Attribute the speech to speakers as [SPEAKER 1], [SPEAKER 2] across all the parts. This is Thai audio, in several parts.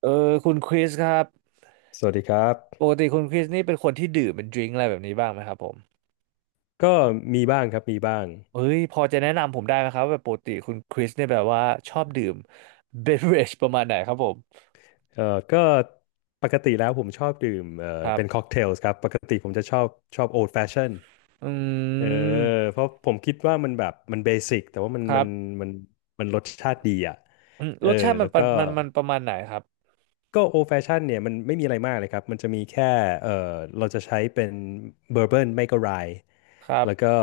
[SPEAKER 1] เออคุณคริสครับ
[SPEAKER 2] สวัสดีครับ
[SPEAKER 1] ปกติคุณคริสนี่เป็นคนที่ดื่มเป็นดริงก์อะไรแบบนี้บ้างไหมครับผม
[SPEAKER 2] ก็มีบ้างครับมีบ้าง
[SPEAKER 1] เอ้ยพอจะแนะนำผมได้ไหมครับว่าแบบปกติคุณคริสเนี่ยแบบว่าชอบดื่ม เบเวอเรจประมาณไหนครับผม
[SPEAKER 2] เอ่อก็ปกติแล้วผมชอบดื่ม
[SPEAKER 1] ครั
[SPEAKER 2] เป็นค็อ
[SPEAKER 1] บ
[SPEAKER 2] กเทลส์ครับปกติผมจะชอบโอ d แฟชั่น
[SPEAKER 1] อื
[SPEAKER 2] เออ
[SPEAKER 1] ม
[SPEAKER 2] เพราะผมคิดว่ามันแบบมันเบสิกแต่ว่า
[SPEAKER 1] ครับ
[SPEAKER 2] มันมันรสชาติดีอ่ะ
[SPEAKER 1] อืม
[SPEAKER 2] เอ
[SPEAKER 1] ร
[SPEAKER 2] อ
[SPEAKER 1] สชาติมั
[SPEAKER 2] แล้
[SPEAKER 1] น
[SPEAKER 2] ว
[SPEAKER 1] ประ
[SPEAKER 2] ก็
[SPEAKER 1] มันมันประมาณไหนครับ
[SPEAKER 2] ก็โอ d แฟชั่นเนี่ยมันไม่มีอะไรมากเลยครับมันจะมีแค่เออเราจะใช้เป็นเบอร์เบิร์นไม่ก็ไร
[SPEAKER 1] ครับ
[SPEAKER 2] แล้วก็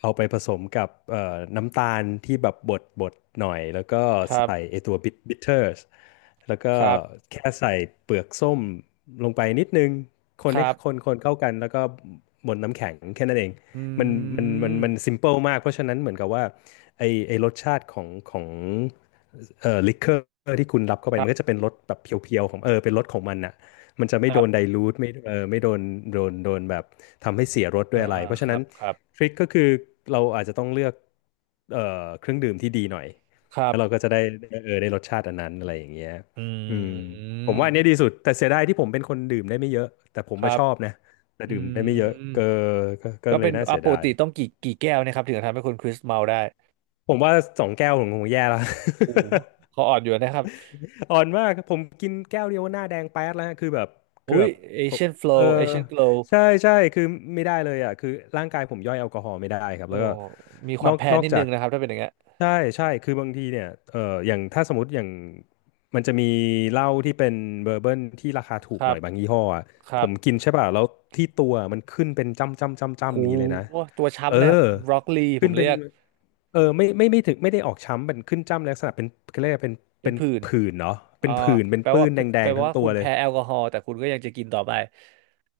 [SPEAKER 2] เอาไปผสมกับน้ำตาลที่แบบบดหน่อยแล้วก็
[SPEAKER 1] ครับ
[SPEAKER 2] ใส่ไอตัวบิเทอร์สแล้วก็
[SPEAKER 1] ครับ
[SPEAKER 2] แค่ใส่เปลือกส้มลงไปนิดนึงคน
[SPEAKER 1] ค
[SPEAKER 2] ให้
[SPEAKER 1] รับ
[SPEAKER 2] คนเข้ากันแล้วก็บนน้ำแข็งแค่นั้นเอง
[SPEAKER 1] อื
[SPEAKER 2] มันมันซิ
[SPEAKER 1] ม
[SPEAKER 2] มเปิลมากเพราะฉะนั้นเหมือนกับว่าไอไอรสชาติของลิคเกอร์ที่คุณรับเข้าไป
[SPEAKER 1] ครั
[SPEAKER 2] มันก็
[SPEAKER 1] บ
[SPEAKER 2] จะเป็นรสแบบเพียวๆของเออเป็นรสของมันนะ มันจะไม่
[SPEAKER 1] ค
[SPEAKER 2] โด
[SPEAKER 1] รั
[SPEAKER 2] นได
[SPEAKER 1] บ
[SPEAKER 2] ลูทไม่เออไม่โดนแบบทำให้เสียรสด้ว
[SPEAKER 1] อ่า
[SPEAKER 2] ยอะไร
[SPEAKER 1] อ่า
[SPEAKER 2] เพราะ
[SPEAKER 1] ค
[SPEAKER 2] ฉะ
[SPEAKER 1] รั
[SPEAKER 2] นั้น
[SPEAKER 1] บครับ
[SPEAKER 2] ทริคก็คือเราอาจจะต้องเลือกเอ่อเครื่องดื่มที่ดีหน่อย
[SPEAKER 1] ครั
[SPEAKER 2] แล้วเรา
[SPEAKER 1] บ
[SPEAKER 2] ก็จะได้เออได้รสชาติอันนั้นอะไรอย่างเงี้ย
[SPEAKER 1] อ
[SPEAKER 2] อืม
[SPEAKER 1] ื
[SPEAKER 2] ผมว่าอั
[SPEAKER 1] ม
[SPEAKER 2] นเนี้ยดีสุดแต่เสียดายที่ผมเป็นคนดื่มได้ไม่เยอะแต่ผม
[SPEAKER 1] ครั
[SPEAKER 2] มาช
[SPEAKER 1] บ
[SPEAKER 2] อบนะแต่
[SPEAKER 1] อื
[SPEAKER 2] ดื่มได้ไม่เยอะ
[SPEAKER 1] ม
[SPEAKER 2] ก็ก็
[SPEAKER 1] ก็
[SPEAKER 2] เล
[SPEAKER 1] เป็
[SPEAKER 2] ย
[SPEAKER 1] น
[SPEAKER 2] น่า
[SPEAKER 1] อ่ะ
[SPEAKER 2] เสีย
[SPEAKER 1] ปก
[SPEAKER 2] ดาย
[SPEAKER 1] ติต้องกี่แก้วเนะครับถึงจะทำให้คุณคริสเมาได้
[SPEAKER 2] ผมว่าสองแก้วผมคงแย่แล้ว
[SPEAKER 1] โอ้โห เขาอ่อนอยู่นะครับ
[SPEAKER 2] อ่อนมากผมกินแก้วเดียวหน้าแดงแป๊ดแล้วฮะคือแบบคือ
[SPEAKER 1] อุ้ย
[SPEAKER 2] แบบผม
[SPEAKER 1] Asian
[SPEAKER 2] เออ
[SPEAKER 1] flow Asian glow โ
[SPEAKER 2] ใช่ใช่คือไม่ได้เลยอ่ะคือร่างกายผมย่อยแอลกอฮอล์ไม่ได้ครับ
[SPEAKER 1] โอ้
[SPEAKER 2] แล้วก็
[SPEAKER 1] มีความแพ้
[SPEAKER 2] นอก
[SPEAKER 1] นิด
[SPEAKER 2] จา
[SPEAKER 1] นึ
[SPEAKER 2] ก
[SPEAKER 1] งนะครับถ้าเป็นอย่างเงี้ย
[SPEAKER 2] ใช่ใช่คือบางทีเนี่ยเอออย่างถ้าสมมติอย่างมันจะมีเหล้าที่เป็นเบอร์เบิลที่ราคาถู
[SPEAKER 1] ค
[SPEAKER 2] กห
[SPEAKER 1] รั
[SPEAKER 2] น่อ
[SPEAKER 1] บ
[SPEAKER 2] ยบางยี่ห้ออะ
[SPEAKER 1] ค
[SPEAKER 2] ผ
[SPEAKER 1] รับ
[SPEAKER 2] มกินใช่ป่ะแล้วที่ตัวมันขึ้นเป็นจ้ำจ้ำจ้ำจ้ำ
[SPEAKER 1] หู
[SPEAKER 2] อย่างนี้เลยนะ
[SPEAKER 1] ตัว
[SPEAKER 2] เออ
[SPEAKER 1] ช้ำเลยครับบรอกลีผ
[SPEAKER 2] ขึ้น
[SPEAKER 1] ม
[SPEAKER 2] เป็
[SPEAKER 1] เรี
[SPEAKER 2] น
[SPEAKER 1] ยก
[SPEAKER 2] เออไม่ถึงไม่ได้ออกช้ำเป็นขึ้นจ้ำลักษณะเป็นเขาเรียกว่าเป็น
[SPEAKER 1] เป็น
[SPEAKER 2] เป็น
[SPEAKER 1] ผื่น
[SPEAKER 2] ผื่นเนาะเป็
[SPEAKER 1] อ่า
[SPEAKER 2] นผื่นเป็น
[SPEAKER 1] แปล
[SPEAKER 2] ปื้
[SPEAKER 1] ว่า
[SPEAKER 2] นแด
[SPEAKER 1] แป
[SPEAKER 2] ง
[SPEAKER 1] ล
[SPEAKER 2] ๆทั้ง
[SPEAKER 1] ว่า
[SPEAKER 2] ตั
[SPEAKER 1] คุ
[SPEAKER 2] ว
[SPEAKER 1] ณ
[SPEAKER 2] เลย
[SPEAKER 1] แพ้แอลกอฮอล์แต่คุณก็ยังจะกินต่อไป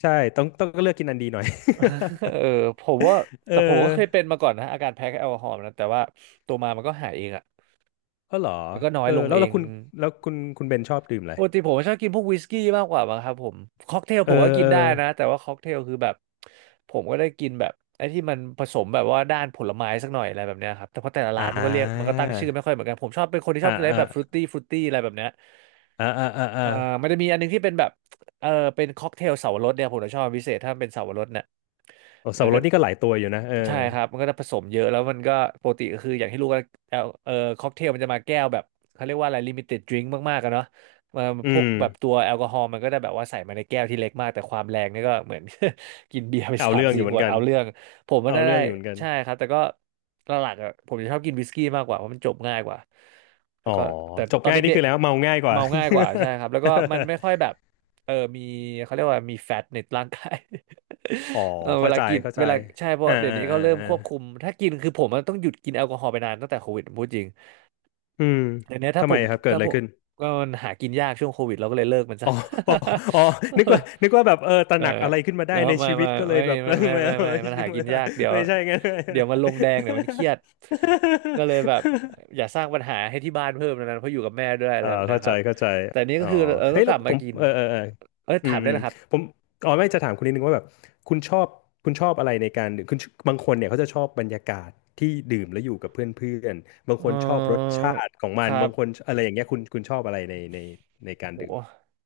[SPEAKER 2] ใช่ต้องก็เลือกกินอันดีหน่อย
[SPEAKER 1] เออผมว่า
[SPEAKER 2] เอ
[SPEAKER 1] แต่ผมก็เคยเป็
[SPEAKER 2] อ
[SPEAKER 1] นมาก่อนนะอาการแพ้แอลกอฮอล์นะแต่ว่าตัวมามันก็หายเองอ่ะ
[SPEAKER 2] ก็เหรอ
[SPEAKER 1] มันก็น้อ
[SPEAKER 2] เอ
[SPEAKER 1] ยล
[SPEAKER 2] อ
[SPEAKER 1] ง
[SPEAKER 2] แล้ว
[SPEAKER 1] เอ
[SPEAKER 2] แล้ว
[SPEAKER 1] ง
[SPEAKER 2] คุณแล้วคุณเบนชอบดื่มอะไร
[SPEAKER 1] ปกติผมชอบกินพวกวิสกี้มากกว่ามั้งครับผมค็อกเทล
[SPEAKER 2] เอ
[SPEAKER 1] ผ
[SPEAKER 2] อ
[SPEAKER 1] มก็กิ
[SPEAKER 2] เอ
[SPEAKER 1] น
[SPEAKER 2] อ
[SPEAKER 1] ได้นะแต่ว่าค็อกเทลคือแบบผมก็ได้กินแบบไอ้ที่มันผสมแบบว่าด้านผลไม้สักหน่อยอะไรแบบเนี้ยครับแต่เพราะแต่ละ
[SPEAKER 2] อ่
[SPEAKER 1] ร้านมันก็เรียกมันก็
[SPEAKER 2] า
[SPEAKER 1] ตั้งชื่อไม่ค่อยเหมือนกันผมชอบเป็นคนที่ช
[SPEAKER 2] อ่า
[SPEAKER 1] อบกินอะไร
[SPEAKER 2] อ่า
[SPEAKER 1] แบบฟรุตตี้ฟรุตตี้อะไรแบบเนี้ย
[SPEAKER 2] อ่า
[SPEAKER 1] อ่ามันจะมีอันนึงที่เป็นแบบเออเป็นค็อกเทลเสาวรสเนี่ยผมจะชอบเป็นพิเศษถ้ามันเป็นเสาวรสเนี่ย
[SPEAKER 2] โอ้สับ
[SPEAKER 1] มัน
[SPEAKER 2] ปะร
[SPEAKER 1] ก็
[SPEAKER 2] ดนี่ก็หลายตัวอยู่นะเออ
[SPEAKER 1] ใช่ครับมันก็จะผสมเยอะแล้วมันก็ปกติก็คืออย่างที่รู้กันแอลค็อกเทลมันจะมาแก้วแบบเขาเรียกว่าอะไรลิมิเต็ดดริงก์มากๆกันเนาะมา
[SPEAKER 2] อื
[SPEAKER 1] พวก
[SPEAKER 2] ม
[SPEAKER 1] แบบตัวแอลกอฮอล์มันก็จะแบบว่าใส่มาในแก้วที่เล็กมากแต่ความแรงนี่ก็เหมือน กินเบียร์ไป
[SPEAKER 2] เอา
[SPEAKER 1] สาม
[SPEAKER 2] เรื่องอ
[SPEAKER 1] สี่
[SPEAKER 2] ยู่เห
[SPEAKER 1] ข
[SPEAKER 2] มือน
[SPEAKER 1] วด
[SPEAKER 2] กัน
[SPEAKER 1] เอาเรื่องผมมัน
[SPEAKER 2] เอา
[SPEAKER 1] ได้
[SPEAKER 2] เรื่องอยู่เหมือนกัน
[SPEAKER 1] ใช่ครับแต่ก็หลักๆอะผมจะชอบกินวิสกี้มากกว่าเพราะมันจบง่ายกว่าแล้
[SPEAKER 2] อ๋
[SPEAKER 1] ว
[SPEAKER 2] อ
[SPEAKER 1] ก็แต่
[SPEAKER 2] จบ
[SPEAKER 1] ตอน
[SPEAKER 2] ง่ายนี่
[SPEAKER 1] เด็
[SPEAKER 2] คื
[SPEAKER 1] ก
[SPEAKER 2] อแล้วเมาง่ายก
[SPEAKER 1] ๆ
[SPEAKER 2] ว่า
[SPEAKER 1] เมาง่ายกว่าใช่ครับแล้วก็มันไม่ค่อยแบบมีเขาเรียกว่ามีแฟตในร่างกาย
[SPEAKER 2] อ๋อ
[SPEAKER 1] เออเว
[SPEAKER 2] เข้า
[SPEAKER 1] ลา
[SPEAKER 2] ใจ
[SPEAKER 1] กิน
[SPEAKER 2] เข้าใจ
[SPEAKER 1] เวลาใช่เพราะเดี๋ยวนี้เขาเริ่มควบคุม
[SPEAKER 2] อ่า
[SPEAKER 1] ถ้ากินคือผมมันต้องหยุดกินแอลกอฮอล์ไปนานตั้งแต่โควิดผมพูดจริง
[SPEAKER 2] อืม
[SPEAKER 1] เดี๋ยวนี้ถ้า
[SPEAKER 2] ทำ
[SPEAKER 1] ผ
[SPEAKER 2] ไม
[SPEAKER 1] ม
[SPEAKER 2] ครับเกิด
[SPEAKER 1] ถ้า
[SPEAKER 2] อะไร
[SPEAKER 1] ผม
[SPEAKER 2] ขึ้น
[SPEAKER 1] ก็มันหากินยากช่วงโควิดเราก็เลยเลิกมัน
[SPEAKER 2] อ๋
[SPEAKER 1] ซะ
[SPEAKER 2] ออ๋ออ๋อ
[SPEAKER 1] เอ
[SPEAKER 2] นึก
[SPEAKER 1] อ
[SPEAKER 2] ว่าแบบเออตระ
[SPEAKER 1] เอ
[SPEAKER 2] ห
[SPEAKER 1] อ
[SPEAKER 2] นักอะไรขึ้นมาได้
[SPEAKER 1] เนาะ
[SPEAKER 2] ใน
[SPEAKER 1] ไม่
[SPEAKER 2] ชีวิ
[SPEAKER 1] ไม่
[SPEAKER 2] ตก็เลย
[SPEAKER 1] ไม่
[SPEAKER 2] แบบ เอ
[SPEAKER 1] ไม่
[SPEAKER 2] อ
[SPEAKER 1] ไม่
[SPEAKER 2] ไม่
[SPEAKER 1] ไม่
[SPEAKER 2] เอ
[SPEAKER 1] ไม่มันหา
[SPEAKER 2] อ
[SPEAKER 1] กินยากเดี๋ยว
[SPEAKER 2] ไม่ใช่ไง
[SPEAKER 1] เดี๋ยวมันล
[SPEAKER 2] น
[SPEAKER 1] ง แดงเดี๋ยวมันเครียดก็เลยแบบอย่าสร้างปัญหาให้ที่บ้านเพิ่มนะเพราะอยู่กับแม่ด้วยอะไร
[SPEAKER 2] เอ่า
[SPEAKER 1] แบบนะ
[SPEAKER 2] เข้า
[SPEAKER 1] ค
[SPEAKER 2] ใจ
[SPEAKER 1] รับ
[SPEAKER 2] เข้าใจ
[SPEAKER 1] แต่นี้
[SPEAKER 2] อ๋
[SPEAKER 1] ก็
[SPEAKER 2] อ
[SPEAKER 1] คือเออ
[SPEAKER 2] เฮ้
[SPEAKER 1] ก็
[SPEAKER 2] ย
[SPEAKER 1] ก
[SPEAKER 2] แล้
[SPEAKER 1] ลั
[SPEAKER 2] ว
[SPEAKER 1] บ
[SPEAKER 2] ผ
[SPEAKER 1] มา
[SPEAKER 2] ม
[SPEAKER 1] กิน
[SPEAKER 2] เออ
[SPEAKER 1] เออ
[SPEAKER 2] อื
[SPEAKER 1] ถา
[SPEAKER 2] ม
[SPEAKER 1] มได้
[SPEAKER 2] อืม
[SPEAKER 1] แล้วครับ
[SPEAKER 2] ผมอ๋อไม่จะถามคุณนิดนึงว่าแบบคุณชอบคุณชอบอะไรในการดื่มคุณบางคนเนี่ยเขาจะชอบบรรยากาศที่ดื่มแล้วอยู่กับเพื่อนๆบางค
[SPEAKER 1] เอ
[SPEAKER 2] นชอบรส
[SPEAKER 1] อ
[SPEAKER 2] ชาติของมั
[SPEAKER 1] ค
[SPEAKER 2] น
[SPEAKER 1] รั
[SPEAKER 2] บา
[SPEAKER 1] บ
[SPEAKER 2] งคนอะไรอย่างเงี้ยคุณชอบอะไรในในการ
[SPEAKER 1] โห
[SPEAKER 2] ดื่ม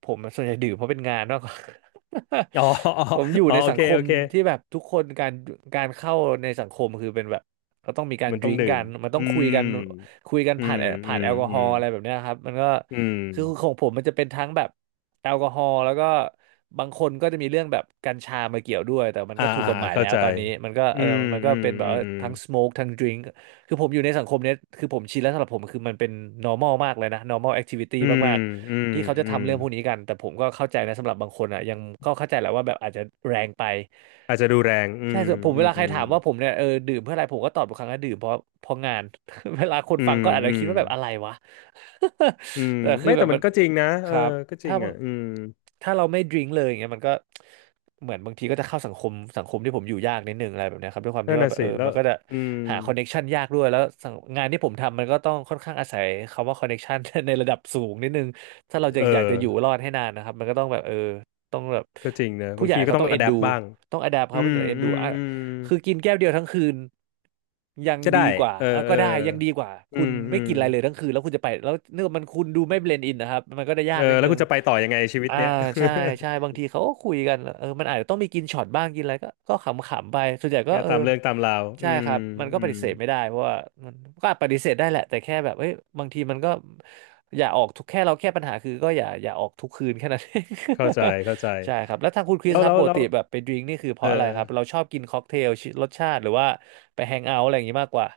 [SPEAKER 1] ผมส่วนใหญ่ดื่มเพราะเป็นงานมากกว่า
[SPEAKER 2] อ๋อ อ๋อ
[SPEAKER 1] ผมอยู่
[SPEAKER 2] อ๋อ
[SPEAKER 1] ใน
[SPEAKER 2] โอ
[SPEAKER 1] สัง
[SPEAKER 2] เค
[SPEAKER 1] ค
[SPEAKER 2] โอ
[SPEAKER 1] ม
[SPEAKER 2] เค
[SPEAKER 1] ที่แบบทุกคนการเข้าในสังคมคือเป็นแบบก็ต้องมีการ
[SPEAKER 2] มันต้อ
[SPEAKER 1] ดื่
[SPEAKER 2] ง
[SPEAKER 1] ม
[SPEAKER 2] ดื่
[SPEAKER 1] กั
[SPEAKER 2] ม
[SPEAKER 1] นมันต้อง
[SPEAKER 2] อื
[SPEAKER 1] คุยกัน
[SPEAKER 2] ม
[SPEAKER 1] คุยกัน
[SPEAKER 2] อื
[SPEAKER 1] ผ่าน
[SPEAKER 2] มอื
[SPEAKER 1] ผ่าน
[SPEAKER 2] ม
[SPEAKER 1] แอลกอ
[SPEAKER 2] อื
[SPEAKER 1] ฮอ
[SPEAKER 2] ม
[SPEAKER 1] ล์อะไรแบบเนี้ยครับมันก็
[SPEAKER 2] อืม
[SPEAKER 1] คือของผมมันจะเป็นทั้งแบบแอลกอฮอล์แล้วก็บางคนก็จะมีเรื่องแบบกัญชามาเกี่ยวด้วยแต่มัน
[SPEAKER 2] อ่า
[SPEAKER 1] ก็ถูก
[SPEAKER 2] อ่า
[SPEAKER 1] กฎหมาย
[SPEAKER 2] เข้า
[SPEAKER 1] แล้ว
[SPEAKER 2] ใจ
[SPEAKER 1] ตอนนี้มันก็
[SPEAKER 2] อื
[SPEAKER 1] เออ
[SPEAKER 2] ม
[SPEAKER 1] มันก็
[SPEAKER 2] อืม
[SPEAKER 1] เป็นแบ
[SPEAKER 2] อื
[SPEAKER 1] บว่า
[SPEAKER 2] ม
[SPEAKER 1] ทั้งสโมกทั้งดื่มคือผมอยู่ในสังคมเนี้ยคือผมชินแล้วสำหรับผมคือมันเป็น normal มากเลยนะ normal activity
[SPEAKER 2] อืม
[SPEAKER 1] มาก
[SPEAKER 2] อืม
[SPEAKER 1] ที่เขาจะ
[SPEAKER 2] อื
[SPEAKER 1] ทำ
[SPEAKER 2] ม
[SPEAKER 1] เรื่องพวกนี้กันแต่ผมก็เข้าใจนะสำหรับบางคนอ่ะยังก็เข้าใจแหละว่าแบบอาจจะแรงไป
[SPEAKER 2] อาจจะดูแรง
[SPEAKER 1] ใช่ส่วนผม
[SPEAKER 2] อื
[SPEAKER 1] เวลาใค
[SPEAKER 2] ม
[SPEAKER 1] รถามว่าผมเนี่ยเออดื่มเพื่ออะไรผมก็ตอบทุกครั้งว่าดื่มเพราะงาน เวลาคน
[SPEAKER 2] อื
[SPEAKER 1] ฟัง
[SPEAKER 2] ม
[SPEAKER 1] ก็อาจ
[SPEAKER 2] อื
[SPEAKER 1] จะคิ
[SPEAKER 2] ม
[SPEAKER 1] ดว่าแบบอะไรวะ
[SPEAKER 2] อืม
[SPEAKER 1] แต่คือ
[SPEAKER 2] ไม่
[SPEAKER 1] แบ
[SPEAKER 2] แต่
[SPEAKER 1] บ
[SPEAKER 2] มั
[SPEAKER 1] มั
[SPEAKER 2] น
[SPEAKER 1] น
[SPEAKER 2] ก็จริงนะ
[SPEAKER 1] ค
[SPEAKER 2] เออ
[SPEAKER 1] รับ
[SPEAKER 2] ก็จริ
[SPEAKER 1] ถ้า
[SPEAKER 2] ง
[SPEAKER 1] บา
[SPEAKER 2] อ่ะ
[SPEAKER 1] ง
[SPEAKER 2] อืม
[SPEAKER 1] ถ้าเราไม่ดริงเลยอย่างเงี้ยมันก็เหมือนบางทีก็จะเข้าสังคมที่ผมอยู่ยากนิดนึงอะไรแบบเนี้ยครับด้วยความ
[SPEAKER 2] นั่
[SPEAKER 1] ที่
[SPEAKER 2] น
[SPEAKER 1] ว่า
[SPEAKER 2] น่ะ
[SPEAKER 1] แบบ
[SPEAKER 2] สิ
[SPEAKER 1] เออ
[SPEAKER 2] แล้ว
[SPEAKER 1] มันก็จะ
[SPEAKER 2] อืม
[SPEAKER 1] หาคอนเน็กชันยากด้วยแล้วสังงานที่ผมทำมันก็ต้องค่อนข้างอาศัยคำว่าคอนเน็กชัน ในระดับสูงนิดนึงถ้าเราจะ
[SPEAKER 2] เอ
[SPEAKER 1] อยาก
[SPEAKER 2] อ
[SPEAKER 1] จะอยู่รอดให้นานนะครับมันก็ต้องแบบต้องแบบ
[SPEAKER 2] ก็จริงนะ
[SPEAKER 1] ผู้
[SPEAKER 2] บาง
[SPEAKER 1] ใหญ่
[SPEAKER 2] ทีก็
[SPEAKER 1] เขา
[SPEAKER 2] ต้อง
[SPEAKER 1] ต้องเอ็
[SPEAKER 2] อะ
[SPEAKER 1] น
[SPEAKER 2] แด
[SPEAKER 1] ดู
[SPEAKER 2] ปบ้าง
[SPEAKER 1] ต้องอดาป
[SPEAKER 2] อื
[SPEAKER 1] เขาผู้ให
[SPEAKER 2] ม
[SPEAKER 1] ญ่เอ็น
[SPEAKER 2] อื
[SPEAKER 1] ดู
[SPEAKER 2] มอืม
[SPEAKER 1] คือกินแก้วเดียวทั้งคืนยัง
[SPEAKER 2] ก็
[SPEAKER 1] ดี
[SPEAKER 2] ได้
[SPEAKER 1] กว่า
[SPEAKER 2] เออ
[SPEAKER 1] อ่ะ
[SPEAKER 2] เอ
[SPEAKER 1] ก็
[SPEAKER 2] อ
[SPEAKER 1] ได้ยังดีกว่าคุณ
[SPEAKER 2] อื
[SPEAKER 1] ไม่
[SPEAKER 2] ม
[SPEAKER 1] กินอะไรเลยทั้งคืนแล้วคุณจะไปแล้วเนื่องมันคุณดูไม่เบลนด์อินนะครับมันก็จะยา
[SPEAKER 2] เอ
[SPEAKER 1] กนิ
[SPEAKER 2] อ
[SPEAKER 1] ด
[SPEAKER 2] แล้ว
[SPEAKER 1] นึ
[SPEAKER 2] คุ
[SPEAKER 1] ง
[SPEAKER 2] ณจะไปต่อยังไงชีวิต
[SPEAKER 1] อ่า
[SPEAKER 2] เนี้ย
[SPEAKER 1] ใช่บางทีเขาก็คุยกันเออมันอาจจะต้องมีกินช็อตบ้างกินอะไรก็ขำๆไปส่วนใหญ่ ก็
[SPEAKER 2] งาน
[SPEAKER 1] เออ
[SPEAKER 2] ตามเรื่องตามราวอื
[SPEAKER 1] ใช่ค
[SPEAKER 2] ม
[SPEAKER 1] รับมันก็
[SPEAKER 2] อื
[SPEAKER 1] ป
[SPEAKER 2] ม
[SPEAKER 1] ฏิเสธไม่ได้เพราะว่ามันก็ปฏิเสธได้แหละแต่แค่แบบเอ้ยบางทีมันก็อย่าออกทุกแค่เราแค่ปัญหาคือก็อย่าออกทุกคืนแค่นั้น เอง
[SPEAKER 2] เข้าใจเข้าใจ
[SPEAKER 1] ใช่ครับแล้วทางคุณคริส
[SPEAKER 2] แล้ว
[SPEAKER 1] ครั
[SPEAKER 2] แล้
[SPEAKER 1] บ
[SPEAKER 2] ว
[SPEAKER 1] ปก
[SPEAKER 2] แล้ว
[SPEAKER 1] ติแบบไปดื่มนี่คือเพ
[SPEAKER 2] เอ
[SPEAKER 1] ราะอะไรครับเรา
[SPEAKER 2] อ
[SPEAKER 1] ชอบกินค็อกเทลรสชาติหรือว่าไปแฮงเอาท์อะไรอย่างนี้มากกว่า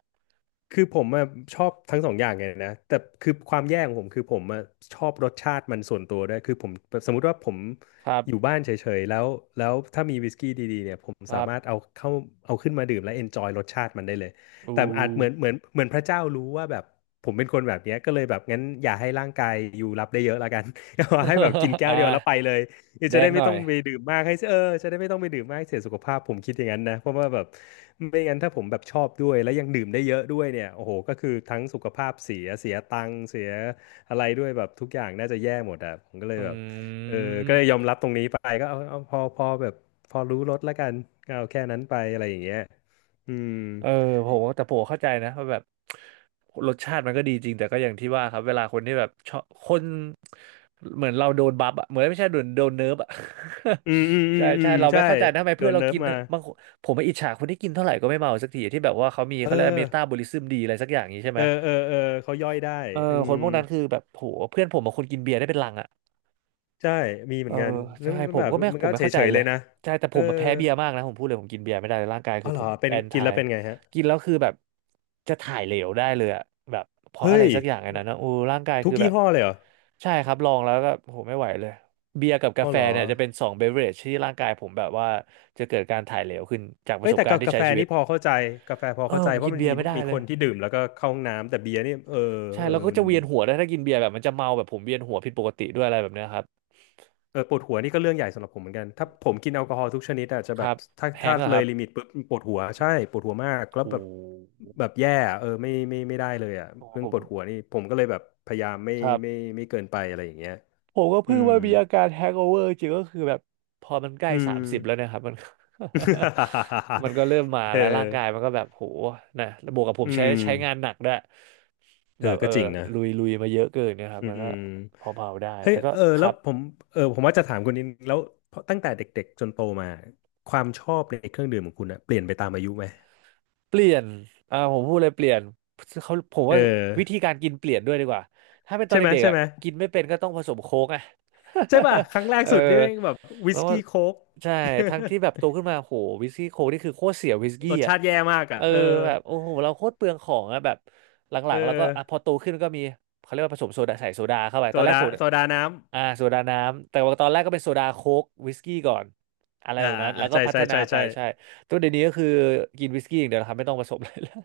[SPEAKER 2] คือผมอะชอบทั้งสองอย่างไงนะแต่คือความแย่ของผมคือผมอะชอบรสชาติมันส่วนตัวด้วยคือผมสมมุติว่าผม
[SPEAKER 1] ครับ
[SPEAKER 2] อยู่บ้านเฉยๆแล้วถ้ามีวิสกี้ดีๆเนี่ยผม
[SPEAKER 1] ค
[SPEAKER 2] สา
[SPEAKER 1] รับ
[SPEAKER 2] มารถเอาขึ้นมาดื่มและเอนจอยรสชาติมันได้เลย
[SPEAKER 1] อู
[SPEAKER 2] แต่อาจเหมือนพระเจ้ารู้ว่าแบบผมเป็นคนแบบเนี้ยก็เลยแบบงั้นอย่าให้ร่างกายอยู่รับได้เยอะละกัน เอาให้แบบกิน แก้ว
[SPEAKER 1] อ่า
[SPEAKER 2] เดียวแล้วไปเลย คือ
[SPEAKER 1] แด
[SPEAKER 2] จะได้
[SPEAKER 1] งห
[SPEAKER 2] ไม่
[SPEAKER 1] น่
[SPEAKER 2] ต้
[SPEAKER 1] อ
[SPEAKER 2] อ
[SPEAKER 1] ย
[SPEAKER 2] งไปดื่มมากให้เสียเออจะได้ไม่ต้องไปดื่มมากให้เสียสุขภาพผมคิดอย่างนั้นนะเพราะว่าแบบไม่งั้นถ้าผมแบบชอบด้วยแล้วยังดื่มได้เยอะด้วยเนี่ยโอ้โหก็คือทั้งสุขภาพเสียเสียตังค์เสียอะไรด้วยแบบทุกอย่างน่าจะแย่หมดอ่ะผมก็เลย
[SPEAKER 1] อ
[SPEAKER 2] แบบ
[SPEAKER 1] ื
[SPEAKER 2] เออก็เลยยอ
[SPEAKER 1] ม
[SPEAKER 2] มรับตรงนี้ไปก็เอาเอาพอพอแบบพอรู้ลดแล้วกันก็เอาแค่นั้นไปอะไรอย่างเงี้ยอืม
[SPEAKER 1] เออผมแต่ผมเข้าใจนะว่าแบบรสชาติมันก็ดีจริงแต่ก็อย่างที่ว่าครับเวลาคนที่แบบชอบคนเหมือนเราโดนบัฟอะเหมือนไม่ใช่โดนเนิร์ฟอะ
[SPEAKER 2] อืมอืม อื
[SPEAKER 1] ใช่
[SPEAKER 2] มอื
[SPEAKER 1] ใช่
[SPEAKER 2] ม
[SPEAKER 1] เรา
[SPEAKER 2] ใช่
[SPEAKER 1] ไม่เข้าใจนะทำไม
[SPEAKER 2] โด
[SPEAKER 1] เพื่อ
[SPEAKER 2] น
[SPEAKER 1] นเรา
[SPEAKER 2] เนิร์ฟ
[SPEAKER 1] กิน
[SPEAKER 2] มา
[SPEAKER 1] บางคนผมไม่อิจฉาคนที่กินเท่าไหร่ก็ไม่เมาสักทีที่แบบว่าเขามี
[SPEAKER 2] เออ
[SPEAKER 1] เขาเรียกเมตาบอลิซึมดีอะไรสักอย่างนี้ใช่
[SPEAKER 2] เอ
[SPEAKER 1] ไหม
[SPEAKER 2] อเออเออเขาย่อยได้
[SPEAKER 1] เออ
[SPEAKER 2] อื
[SPEAKER 1] ค
[SPEAKER 2] ม
[SPEAKER 1] นพวกนั้นคือแบบโหเพื่อนผมบางคนกินเบียร์ได้เป็นลังอะ
[SPEAKER 2] ใช่มีเห
[SPEAKER 1] เอ
[SPEAKER 2] มือ
[SPEAKER 1] อ
[SPEAKER 2] นกันแล้ว
[SPEAKER 1] ใช่
[SPEAKER 2] มันก็
[SPEAKER 1] ผ
[SPEAKER 2] แบ
[SPEAKER 1] ม
[SPEAKER 2] บ
[SPEAKER 1] ก็ไม่
[SPEAKER 2] มัน
[SPEAKER 1] ผ
[SPEAKER 2] ก็
[SPEAKER 1] มไม่
[SPEAKER 2] เฉ
[SPEAKER 1] เข้าใจ
[SPEAKER 2] ยๆ
[SPEAKER 1] เล
[SPEAKER 2] เล
[SPEAKER 1] ย
[SPEAKER 2] ยนะ
[SPEAKER 1] ใช่แต่ผ
[SPEAKER 2] เออ
[SPEAKER 1] มมาแพ้เบียร์มากนะผมพูดเลยผมกินเบียร์ไม่ได้เลยร่างกาย
[SPEAKER 2] อ๋
[SPEAKER 1] คื
[SPEAKER 2] อ
[SPEAKER 1] อ
[SPEAKER 2] เหร
[SPEAKER 1] ผ
[SPEAKER 2] อ
[SPEAKER 1] ม
[SPEAKER 2] เป็น
[SPEAKER 1] แอน
[SPEAKER 2] กิน
[SPEAKER 1] ทา
[SPEAKER 2] แล้
[SPEAKER 1] ย
[SPEAKER 2] วเป็นไงฮะ
[SPEAKER 1] กินแล้วคือแบบจะถ่ายเหลวได้เลยอะแบบเพราะอะ
[SPEAKER 2] เฮ้
[SPEAKER 1] ไร
[SPEAKER 2] ย
[SPEAKER 1] สักอย่างไงนนนะโอ้ร่างกาย
[SPEAKER 2] ทุ
[SPEAKER 1] คื
[SPEAKER 2] ก
[SPEAKER 1] อแบ
[SPEAKER 2] ยี่
[SPEAKER 1] บ
[SPEAKER 2] ห้อเลยเหรอ
[SPEAKER 1] ใช่ครับลองแล้วก็โหไม่ไหวเลยเบียร์กับ
[SPEAKER 2] อ๋
[SPEAKER 1] กา
[SPEAKER 2] อ
[SPEAKER 1] แฟ
[SPEAKER 2] เหรอ
[SPEAKER 1] เนี่ยจะเป็นสองเบเวอเรจที่ร่างกายผมแบบว่าจะเกิดการถ่ายเหลวขึ้นจากป
[SPEAKER 2] เอ้
[SPEAKER 1] ระ
[SPEAKER 2] ย
[SPEAKER 1] สบ
[SPEAKER 2] แต่
[SPEAKER 1] การ
[SPEAKER 2] กา
[SPEAKER 1] ณ์ที่
[SPEAKER 2] กา
[SPEAKER 1] ใช้
[SPEAKER 2] แฟ
[SPEAKER 1] ชีวิ
[SPEAKER 2] นี่
[SPEAKER 1] ต
[SPEAKER 2] พอเข้าใจกาแฟพอ
[SPEAKER 1] เออ
[SPEAKER 2] เข้าใจ
[SPEAKER 1] ผม
[SPEAKER 2] เพ
[SPEAKER 1] กิ
[SPEAKER 2] ราะ
[SPEAKER 1] น
[SPEAKER 2] มัน
[SPEAKER 1] เบีย
[SPEAKER 2] มี
[SPEAKER 1] ร์ไม่ได้
[SPEAKER 2] มี
[SPEAKER 1] เล
[SPEAKER 2] ค
[SPEAKER 1] ย
[SPEAKER 2] นที่ดื่มแล้วก็เข้าห้องน้ำ แต่เบียร์นี่เออ
[SPEAKER 1] ใช่
[SPEAKER 2] เออ
[SPEAKER 1] แล้วก็
[SPEAKER 2] มัน
[SPEAKER 1] จะเวียนหัวได้วยถ้ากินเบียร์แบบมันจะเมาแบบผมเวียนหัวผิดปกติด้วยอะไรแบบเนี้ยครับ
[SPEAKER 2] เออปวดหัวนี่ก็เรื่องใหญ่สำหรับผมเหมือนกัน ถ้าผมกินแอลกอฮอล์ทุกชนิดอาจจะ
[SPEAKER 1] ค
[SPEAKER 2] แบบ
[SPEAKER 1] รับ
[SPEAKER 2] ถ้า
[SPEAKER 1] แฮ
[SPEAKER 2] ถ้า
[SPEAKER 1] งก์อะ
[SPEAKER 2] เล
[SPEAKER 1] ค
[SPEAKER 2] ย
[SPEAKER 1] รับ
[SPEAKER 2] ลิมิตปุ๊บปวดหัวใช่ปวดหัวมาก
[SPEAKER 1] โ
[SPEAKER 2] แล้วแบบ
[SPEAKER 1] ห
[SPEAKER 2] แบบแย่อะเออไม่ไม่ไม่ได้เลยอ่ะเรื่องปวดหัวนี่ผมก็เลยแบบพยายามไม่
[SPEAKER 1] ครับ
[SPEAKER 2] ไม่ไม่เกินไปอะไรอย่างเงี้ย
[SPEAKER 1] ผมก็
[SPEAKER 2] อื
[SPEAKER 1] เพิ่ง
[SPEAKER 2] ม
[SPEAKER 1] ว่ามีอาการแฮงโอเวอร์จริงก็คือแบบพอมันใกล้
[SPEAKER 2] อืม
[SPEAKER 1] 30แล้วเนะครับมัน มันก็เริ่มมา
[SPEAKER 2] เออ
[SPEAKER 1] แล้วร่างกายมันก็แบบโหนะแล้วบวกกับผ
[SPEAKER 2] อื
[SPEAKER 1] มใช้
[SPEAKER 2] ม
[SPEAKER 1] ใช้งานหนักด้วย
[SPEAKER 2] เอ
[SPEAKER 1] แบ
[SPEAKER 2] อ
[SPEAKER 1] บ
[SPEAKER 2] ก็จริงนะ
[SPEAKER 1] ลุยมาเยอะเกินเนะครับ
[SPEAKER 2] อื
[SPEAKER 1] มันก็
[SPEAKER 2] ม
[SPEAKER 1] พอเผาๆได้
[SPEAKER 2] เฮ้ย
[SPEAKER 1] แต่ก็
[SPEAKER 2] เออ
[SPEAKER 1] ค
[SPEAKER 2] แล้
[SPEAKER 1] รั
[SPEAKER 2] ว
[SPEAKER 1] บ
[SPEAKER 2] ผมเออผมว่าจะถามคุณนิดแล้วเพราะตั้งแต่เด็กๆจนโตมา ความชอบในเครื่องดื่มของคุณอะเปลี่ยนไปตามอายุไหม
[SPEAKER 1] เปลี่ยนอ่าผมพูดเลยเปลี่ยนเขาผม
[SPEAKER 2] เอ
[SPEAKER 1] ว่า
[SPEAKER 2] อ
[SPEAKER 1] วิธีการกินเปลี่ยนด้วยดีกว่าถ้าเป็นตอ
[SPEAKER 2] ใช่
[SPEAKER 1] น
[SPEAKER 2] ไหม
[SPEAKER 1] เด็ก
[SPEAKER 2] ใช่
[SPEAKER 1] ๆอ่ะ
[SPEAKER 2] ไหม
[SPEAKER 1] กินไม่เป็นก็ต้องผสมโค้กอ่ะ
[SPEAKER 2] ใช่ป่ะครั้งแร ก
[SPEAKER 1] เอ
[SPEAKER 2] สุดนี่
[SPEAKER 1] อ
[SPEAKER 2] แม่งแบบวิ
[SPEAKER 1] แล้
[SPEAKER 2] ส
[SPEAKER 1] วก็
[SPEAKER 2] กี้โค้ก
[SPEAKER 1] ใช่ทั้งที่แบบโตขึ้นมาโหวิสกี้โค้กนี่คือโคตรเสียวิส กี้
[SPEAKER 2] รส
[SPEAKER 1] อ่ะ
[SPEAKER 2] ชาติแย่มากอ่ะ
[SPEAKER 1] เออ
[SPEAKER 2] เออ
[SPEAKER 1] แบบโอ้โหเราโคตรเปลืองของอ่ะแบบหลั
[SPEAKER 2] เออ
[SPEAKER 1] งๆแล้วก็อ่ะพอโตขึ้นก็มีเขาเรียกว่าผสมโซดาใส่โซดาเข้าไป
[SPEAKER 2] โซ
[SPEAKER 1] ตอนแรก
[SPEAKER 2] ดา
[SPEAKER 1] ผม่
[SPEAKER 2] โซดาน้
[SPEAKER 1] อ่าโซดาน้ำแต่ว่าตอนแรกก็เป็นโซดาโค้กวิสกี้ก่อนอะไร
[SPEAKER 2] ำอ่า
[SPEAKER 1] แบบ
[SPEAKER 2] อ่า
[SPEAKER 1] นั้น
[SPEAKER 2] อ่า
[SPEAKER 1] แล้วก็
[SPEAKER 2] ใช่
[SPEAKER 1] พั
[SPEAKER 2] ใช่
[SPEAKER 1] ฒนา
[SPEAKER 2] ใช่
[SPEAKER 1] ไป
[SPEAKER 2] ใช่
[SPEAKER 1] ใช่ ตัวเดี๋ยวนี้ก็คือกินวิสกี้อย่างเดียวนะครับไม่ต้องผสมเลยแล้ว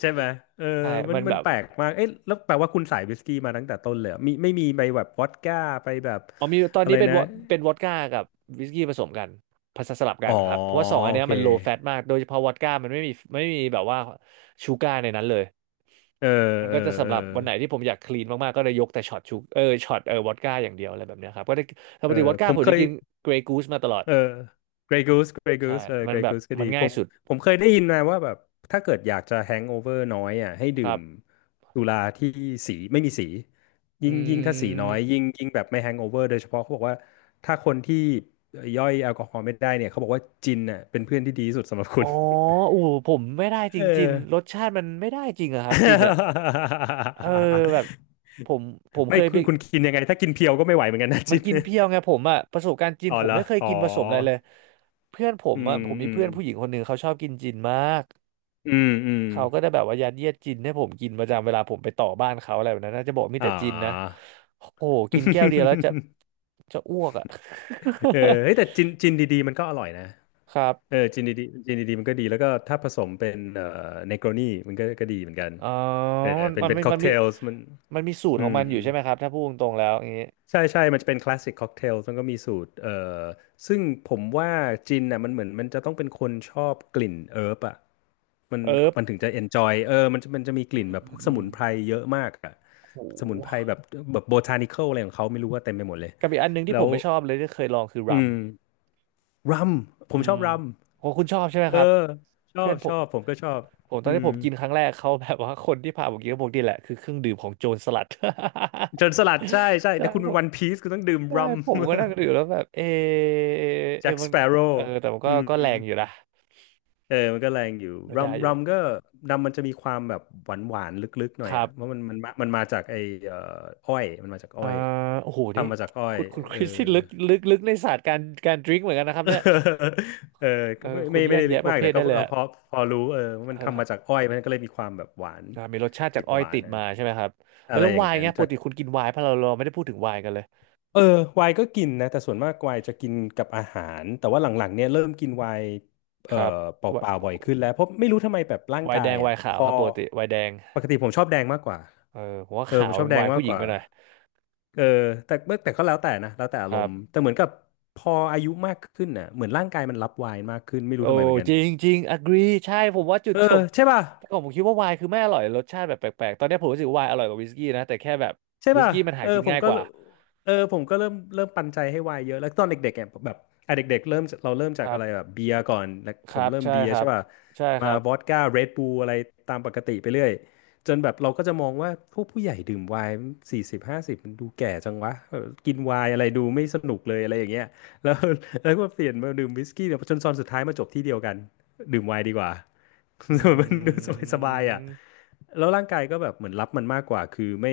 [SPEAKER 2] ใช่ไหมเออ
[SPEAKER 1] ใช่
[SPEAKER 2] มัน
[SPEAKER 1] มัน
[SPEAKER 2] มั
[SPEAKER 1] แบ
[SPEAKER 2] น
[SPEAKER 1] บ
[SPEAKER 2] แปลกมากเอ๊ะแล้วแปลว่าคุณสายวิสกี้มาตั้งแต่ต้นเลยเหรอมีไม่มีไปแบบวอดก้าไปแบบ
[SPEAKER 1] อ๋อมีตอน
[SPEAKER 2] อะไร
[SPEAKER 1] นี้
[SPEAKER 2] นะ
[SPEAKER 1] เป็นวอดก้ากับวิสกี้ผสมกันผสมสลับกั
[SPEAKER 2] อ๋
[SPEAKER 1] น
[SPEAKER 2] อ
[SPEAKER 1] ครับเพราะว่าสองอัน
[SPEAKER 2] โอ
[SPEAKER 1] เนี้ย
[SPEAKER 2] เค
[SPEAKER 1] มันโลแฟตมากโดยเฉพาะวอดก้ามันไม่มีแบบว่าชูการ์ในนั้นเลย
[SPEAKER 2] เออ
[SPEAKER 1] มัน
[SPEAKER 2] เอ
[SPEAKER 1] ก็จะ
[SPEAKER 2] อ เอ
[SPEAKER 1] สำ
[SPEAKER 2] อ
[SPEAKER 1] หรับวันไหนที่ผมอยากคลีนมากๆก็เลยยกแต่ช็อตวอดก้าอย่างเดียวอะไรแบบเนี้ยครับก็ได้ป
[SPEAKER 2] เอ
[SPEAKER 1] กติว
[SPEAKER 2] อ
[SPEAKER 1] อด
[SPEAKER 2] ผ
[SPEAKER 1] ก้า
[SPEAKER 2] ม
[SPEAKER 1] ผม
[SPEAKER 2] เค
[SPEAKER 1] จะ
[SPEAKER 2] ย
[SPEAKER 1] กินเกรย์กูสมาตลอด
[SPEAKER 2] เออ Grey Goose Grey
[SPEAKER 1] ใช่
[SPEAKER 2] Goose เออ
[SPEAKER 1] มัน
[SPEAKER 2] Grey
[SPEAKER 1] แบบ
[SPEAKER 2] Goose ก็
[SPEAKER 1] มั
[SPEAKER 2] ดี
[SPEAKER 1] น
[SPEAKER 2] ผ
[SPEAKER 1] ง่าย
[SPEAKER 2] ม
[SPEAKER 1] สุด
[SPEAKER 2] ผมเคยได้ยินมาว่าแบบถ้าเกิดอยากจะแฮงโอเวอร์น้อยอ่ะให้
[SPEAKER 1] ค
[SPEAKER 2] ดื่
[SPEAKER 1] รั
[SPEAKER 2] ม
[SPEAKER 1] บ
[SPEAKER 2] สุราที่สีไม่มีสี
[SPEAKER 1] อื
[SPEAKER 2] ยิ่งถ้าสีน้อยยิ่
[SPEAKER 1] ม
[SPEAKER 2] งยิ่งแบบไม่แฮงโอเวอร์โดยเฉพาะเขาบอกว่าถ้าคนที่ย่อยแอลกอฮอล์ไม่ได้เนี่ยเขาบอกว่าจินอ่ะเป็นเพื่อนที่ดีที่สุดสำหรับคุ
[SPEAKER 1] อ๋อ
[SPEAKER 2] ณ
[SPEAKER 1] โอ้โหผมไม่ได้จ
[SPEAKER 2] เอ
[SPEAKER 1] ริงจินร
[SPEAKER 2] อ
[SPEAKER 1] สชาติมันไม่ได้จริงอะครับจินอะเออแบบผมเค
[SPEAKER 2] ไม่
[SPEAKER 1] ย
[SPEAKER 2] คุ
[SPEAKER 1] ไป
[SPEAKER 2] ณคุณกินยังไงถ้ากินเพียวก็ไม่ไหวเหมือนกันนะ
[SPEAKER 1] มั
[SPEAKER 2] จิ
[SPEAKER 1] น
[SPEAKER 2] น
[SPEAKER 1] กินเพียวไงผมอะประสบการณ์จิ น
[SPEAKER 2] อ๋อ
[SPEAKER 1] ผ
[SPEAKER 2] เห
[SPEAKER 1] ม
[SPEAKER 2] รอ
[SPEAKER 1] ไม่เคย
[SPEAKER 2] อ๋อ
[SPEAKER 1] กินผสมอะไรเลยเพื่อนผ
[SPEAKER 2] อื
[SPEAKER 1] มอะ
[SPEAKER 2] ม
[SPEAKER 1] ผมมี
[SPEAKER 2] อืม
[SPEAKER 1] เพื่อนผู้หญิงคนหนึ่งเขาชอบกินจินมาก
[SPEAKER 2] อืมอืม
[SPEAKER 1] เขาก็ได้แบบว่ายัดเยียดจินให้ผมกินประจำเวลาผมไปต่อบ้านเขาอะไรแบบนั้นน่าจะบอกมี
[SPEAKER 2] อ่า
[SPEAKER 1] แต่จินนะโอ้โหกินแก้วเดียวแล้วจะ จะอ้วกอะ
[SPEAKER 2] เออเฮ้ยแต่จินดีๆมันก็อร่อยนะ
[SPEAKER 1] ครับ
[SPEAKER 2] เออจินดีๆจินดีๆมันก็ดีแล้วก็ถ้าผสมเป็นเนโกรนีมันก็ดีเหมือนกัน
[SPEAKER 1] อ๋อ
[SPEAKER 2] เออ
[SPEAKER 1] มัน
[SPEAKER 2] เป็น
[SPEAKER 1] มัน
[SPEAKER 2] เป็น
[SPEAKER 1] มี
[SPEAKER 2] ค็อ
[SPEAKER 1] มั
[SPEAKER 2] ก
[SPEAKER 1] น
[SPEAKER 2] เท
[SPEAKER 1] มี
[SPEAKER 2] ลมัน
[SPEAKER 1] มันมีสูตร
[SPEAKER 2] อื
[SPEAKER 1] ของ
[SPEAKER 2] ม
[SPEAKER 1] มันอยู่ใช่ไหมครับถ้าพูดตรงๆแล้วอย่างนี้
[SPEAKER 2] ใช่ใช่มันจะเป็นคลาสสิกค็อกเทลมันก็มีสูตรซึ่งผมว่าจินน่ะมันเหมือนมันจะต้องเป็นคนชอบกลิ่นเอิร์บอ่ะมัน
[SPEAKER 1] เอิบ
[SPEAKER 2] มันถึงจะเอนจอยเออมันจะมีกลิ่นแบบพวกส
[SPEAKER 1] อื
[SPEAKER 2] มุ
[SPEAKER 1] ม
[SPEAKER 2] นไพรเยอะมากอ่ะ
[SPEAKER 1] โ
[SPEAKER 2] สมุนไพ
[SPEAKER 1] ห
[SPEAKER 2] รแบบแบบโบทานิคอลอะไรของเขาไม่รู้ว่าเต็มไปหมดเลย
[SPEAKER 1] กับอีกอันหนึงที่
[SPEAKER 2] แล้
[SPEAKER 1] ผม
[SPEAKER 2] ว
[SPEAKER 1] ไม่ชอบเลยที่เคยลองคือรั
[SPEAKER 2] อื
[SPEAKER 1] ม
[SPEAKER 2] มรัมผ
[SPEAKER 1] อื
[SPEAKER 2] มชอ
[SPEAKER 1] ม
[SPEAKER 2] บรัม
[SPEAKER 1] โหคุณชอบใช่ไหม
[SPEAKER 2] เออ
[SPEAKER 1] ครับ
[SPEAKER 2] ชอ
[SPEAKER 1] เพื่
[SPEAKER 2] บ
[SPEAKER 1] อนผ
[SPEAKER 2] ชอ
[SPEAKER 1] ม
[SPEAKER 2] บผมก็ชอบ
[SPEAKER 1] ตอ
[SPEAKER 2] อื
[SPEAKER 1] นที่
[SPEAKER 2] ม
[SPEAKER 1] ผมกินครั้งแรกเขาแบบว่าคนที่พาผมกินก็บอกนี่แหละคือเครื่องดื่มของโจรสลัด
[SPEAKER 2] โจนสลัดใช่ใช่
[SPEAKER 1] ใช่
[SPEAKER 2] แต่คุณ
[SPEAKER 1] ผ
[SPEAKER 2] เป็น
[SPEAKER 1] ม
[SPEAKER 2] วันพีซคุณต้องดื่ม
[SPEAKER 1] ใช่
[SPEAKER 2] รัม
[SPEAKER 1] ผมก็นั่งดื่มแล้วแบบเอะ
[SPEAKER 2] แจ็
[SPEAKER 1] เอะ
[SPEAKER 2] ค
[SPEAKER 1] มั
[SPEAKER 2] ส
[SPEAKER 1] น
[SPEAKER 2] เปโร่
[SPEAKER 1] เออแต่มัน
[SPEAKER 2] อื
[SPEAKER 1] ก็
[SPEAKER 2] ม
[SPEAKER 1] ก็แรงอยู่นะ
[SPEAKER 2] เออมันก็แรงอยู่
[SPEAKER 1] ก็
[SPEAKER 2] รัม
[SPEAKER 1] ได้อ
[SPEAKER 2] รั
[SPEAKER 1] ยู่
[SPEAKER 2] มก็รัมมันจะมีความแบบหวานหวานลึกๆหน่อ
[SPEAKER 1] ค
[SPEAKER 2] ย
[SPEAKER 1] รั
[SPEAKER 2] อ่ะเพราะ
[SPEAKER 1] บ
[SPEAKER 2] มันมันมาจากไอ้เอ่ออ้อยมันมาจากอ้
[SPEAKER 1] เอ่
[SPEAKER 2] อ
[SPEAKER 1] อ
[SPEAKER 2] ย
[SPEAKER 1] โอ้โหนี่
[SPEAKER 2] ทำมาจากอ้อย
[SPEAKER 1] คุณค
[SPEAKER 2] เออ
[SPEAKER 1] ริสที่ลึกลึกในศาสตร์การดื่มเหมือนกันนะครับเนี่ย
[SPEAKER 2] เออ
[SPEAKER 1] เอ
[SPEAKER 2] ก็
[SPEAKER 1] อ
[SPEAKER 2] ไม่
[SPEAKER 1] คุ
[SPEAKER 2] ไม่
[SPEAKER 1] ณแย
[SPEAKER 2] ไม่
[SPEAKER 1] ก
[SPEAKER 2] ได้ลึก
[SPEAKER 1] แยะป
[SPEAKER 2] มา
[SPEAKER 1] ระ
[SPEAKER 2] ก
[SPEAKER 1] เภ
[SPEAKER 2] แต่
[SPEAKER 1] ท
[SPEAKER 2] ก็
[SPEAKER 1] ได้
[SPEAKER 2] พ
[SPEAKER 1] เลย
[SPEAKER 2] อ
[SPEAKER 1] อะ
[SPEAKER 2] พอพอรู้เออว่ามัน
[SPEAKER 1] เอ
[SPEAKER 2] ทำมาจาก
[SPEAKER 1] อ
[SPEAKER 2] อ้อยมันก็เลยมีความแบบหวาน
[SPEAKER 1] อ่ามีรสชาติ
[SPEAKER 2] ติ
[SPEAKER 1] จาก
[SPEAKER 2] ด
[SPEAKER 1] อ้อ
[SPEAKER 2] ห
[SPEAKER 1] ย
[SPEAKER 2] วาน
[SPEAKER 1] ติด
[SPEAKER 2] อะไร
[SPEAKER 1] มาใช่ไหมครับเออ
[SPEAKER 2] อะไร
[SPEAKER 1] แล้ว
[SPEAKER 2] อย่า
[SPEAKER 1] ไว
[SPEAKER 2] ง
[SPEAKER 1] น์
[SPEAKER 2] นั้น
[SPEAKER 1] เนี้ยป
[SPEAKER 2] จา
[SPEAKER 1] ก
[SPEAKER 2] ก
[SPEAKER 1] ติคุณกินไวน์เพราะเราไม่ได้พูดถึงไวน์กันเลย
[SPEAKER 2] เออไวน์ก็กินนะแต่ส่วนมากไวน์จะกินกับอาหารแต่ว่าหลังๆเนี่ยเริ่มกินไวน์
[SPEAKER 1] ค
[SPEAKER 2] เอ่อ
[SPEAKER 1] รับ
[SPEAKER 2] เป
[SPEAKER 1] ไว
[SPEAKER 2] ล่าๆบ่
[SPEAKER 1] น์
[SPEAKER 2] อยขึ้นแล้วเพราะไม่รู้ทำไมแบบร่าง
[SPEAKER 1] ไวน์
[SPEAKER 2] กา
[SPEAKER 1] แด
[SPEAKER 2] ย
[SPEAKER 1] งไว
[SPEAKER 2] อ่ะ
[SPEAKER 1] น์
[SPEAKER 2] พ
[SPEAKER 1] ขาว
[SPEAKER 2] อ
[SPEAKER 1] ครับปกติไวน์แดง
[SPEAKER 2] ปกติผมชอบแดงมากกว่า
[SPEAKER 1] เออผมว่า
[SPEAKER 2] เออ
[SPEAKER 1] ขา
[SPEAKER 2] ผม
[SPEAKER 1] ว
[SPEAKER 2] ชอ
[SPEAKER 1] มั
[SPEAKER 2] บ
[SPEAKER 1] น
[SPEAKER 2] แด
[SPEAKER 1] ไว
[SPEAKER 2] ง
[SPEAKER 1] น์
[SPEAKER 2] มา
[SPEAKER 1] ผู้
[SPEAKER 2] ก
[SPEAKER 1] ห
[SPEAKER 2] ก
[SPEAKER 1] ญิง
[SPEAKER 2] ว่า
[SPEAKER 1] ไปหน่อย
[SPEAKER 2] เออแต่แต่ก็แล้วแต่นะแล้วแต่อา
[SPEAKER 1] ค
[SPEAKER 2] ร
[SPEAKER 1] รั
[SPEAKER 2] ม
[SPEAKER 1] บ
[SPEAKER 2] ณ์แต่เหมือนกับพออายุมากขึ้นน่ะเหมือนร่างกายมันรับไวน์มากขึ้นไม่รู้
[SPEAKER 1] โอ้
[SPEAKER 2] ทำไมเหมือนกัน
[SPEAKER 1] จริงจริง agree ใช่ผมว่าจุด
[SPEAKER 2] เออ
[SPEAKER 1] จบ
[SPEAKER 2] ใช่ป่ะ
[SPEAKER 1] แต่ก่อนผมคิดว่าไวน์คือไม่อร่อยรสชาติแบบแปลกๆตอนนี้ผมรู้สึกไวน์อร่อยกว่าวิสกี้นะแต่แค่แบบ
[SPEAKER 2] ใช่
[SPEAKER 1] วิส
[SPEAKER 2] ป่ะ
[SPEAKER 1] กี้มัน
[SPEAKER 2] เอ
[SPEAKER 1] หา
[SPEAKER 2] อ
[SPEAKER 1] กิน
[SPEAKER 2] ผม
[SPEAKER 1] ง่าย
[SPEAKER 2] ก็
[SPEAKER 1] กว่า
[SPEAKER 2] เออผมก็เริ่มปันใจให้วายเยอะ แล้วตอนเด็กๆอ่ะแบบอ่ะเด็กๆเริ่มเราเริ่ม
[SPEAKER 1] ค
[SPEAKER 2] จาก
[SPEAKER 1] รั
[SPEAKER 2] อะ
[SPEAKER 1] บ
[SPEAKER 2] ไรแบบเบียร์ก่อนแล้ว
[SPEAKER 1] ค
[SPEAKER 2] ผ
[SPEAKER 1] รั
[SPEAKER 2] ม
[SPEAKER 1] บ
[SPEAKER 2] เริ่ม
[SPEAKER 1] ใช่
[SPEAKER 2] เบีย
[SPEAKER 1] ค
[SPEAKER 2] ร์
[SPEAKER 1] รั
[SPEAKER 2] ใช่
[SPEAKER 1] บ
[SPEAKER 2] ป่ะ
[SPEAKER 1] ใช่ค
[SPEAKER 2] มา
[SPEAKER 1] รับ
[SPEAKER 2] วอดก้าเรดบูลอะไรตามปกติไปเรื่อยจนแบบเราก็จะมองว่าพวกผู้ใหญ่ดื่มไวน์4050มันดูแก่จังวะเออกินไวน์อะไรดูไม่สนุกเลยอะไรอย่างเงี้ยแล้ว แล้วก็เปลี่ยนมาดื่มวิสกี้เนี่ยจนตอนสุดท้ายมาจบที่เดียวกันดื่มไวน์ดีกว่า
[SPEAKER 1] อื
[SPEAKER 2] มันดูสบายๆอ่ะ
[SPEAKER 1] ม
[SPEAKER 2] แล้วร่างกายก็แบบเหมือนรับมันมากกว่าคือไม่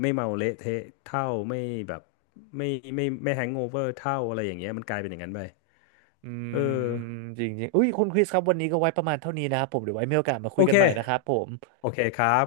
[SPEAKER 2] ไม่เมาเละเทะเท่าไม่แบบไม่ไม่ไม่แฮงโอเวอร์เท่าอะไรอย่างเงี้ยมันกลายเป็นอย่างนั้นไป
[SPEAKER 1] อื
[SPEAKER 2] เอ
[SPEAKER 1] ม
[SPEAKER 2] อ
[SPEAKER 1] จริงจริง อุ้ยคุณคริสครับวันนี้ก็ไว้ประมาณเท่านี้นะครับผมเดี๋ยวไว้มีโอกาสมาคุ
[SPEAKER 2] โอ
[SPEAKER 1] ยกั
[SPEAKER 2] เค
[SPEAKER 1] นใหม่นะครับผม
[SPEAKER 2] โอเคครับ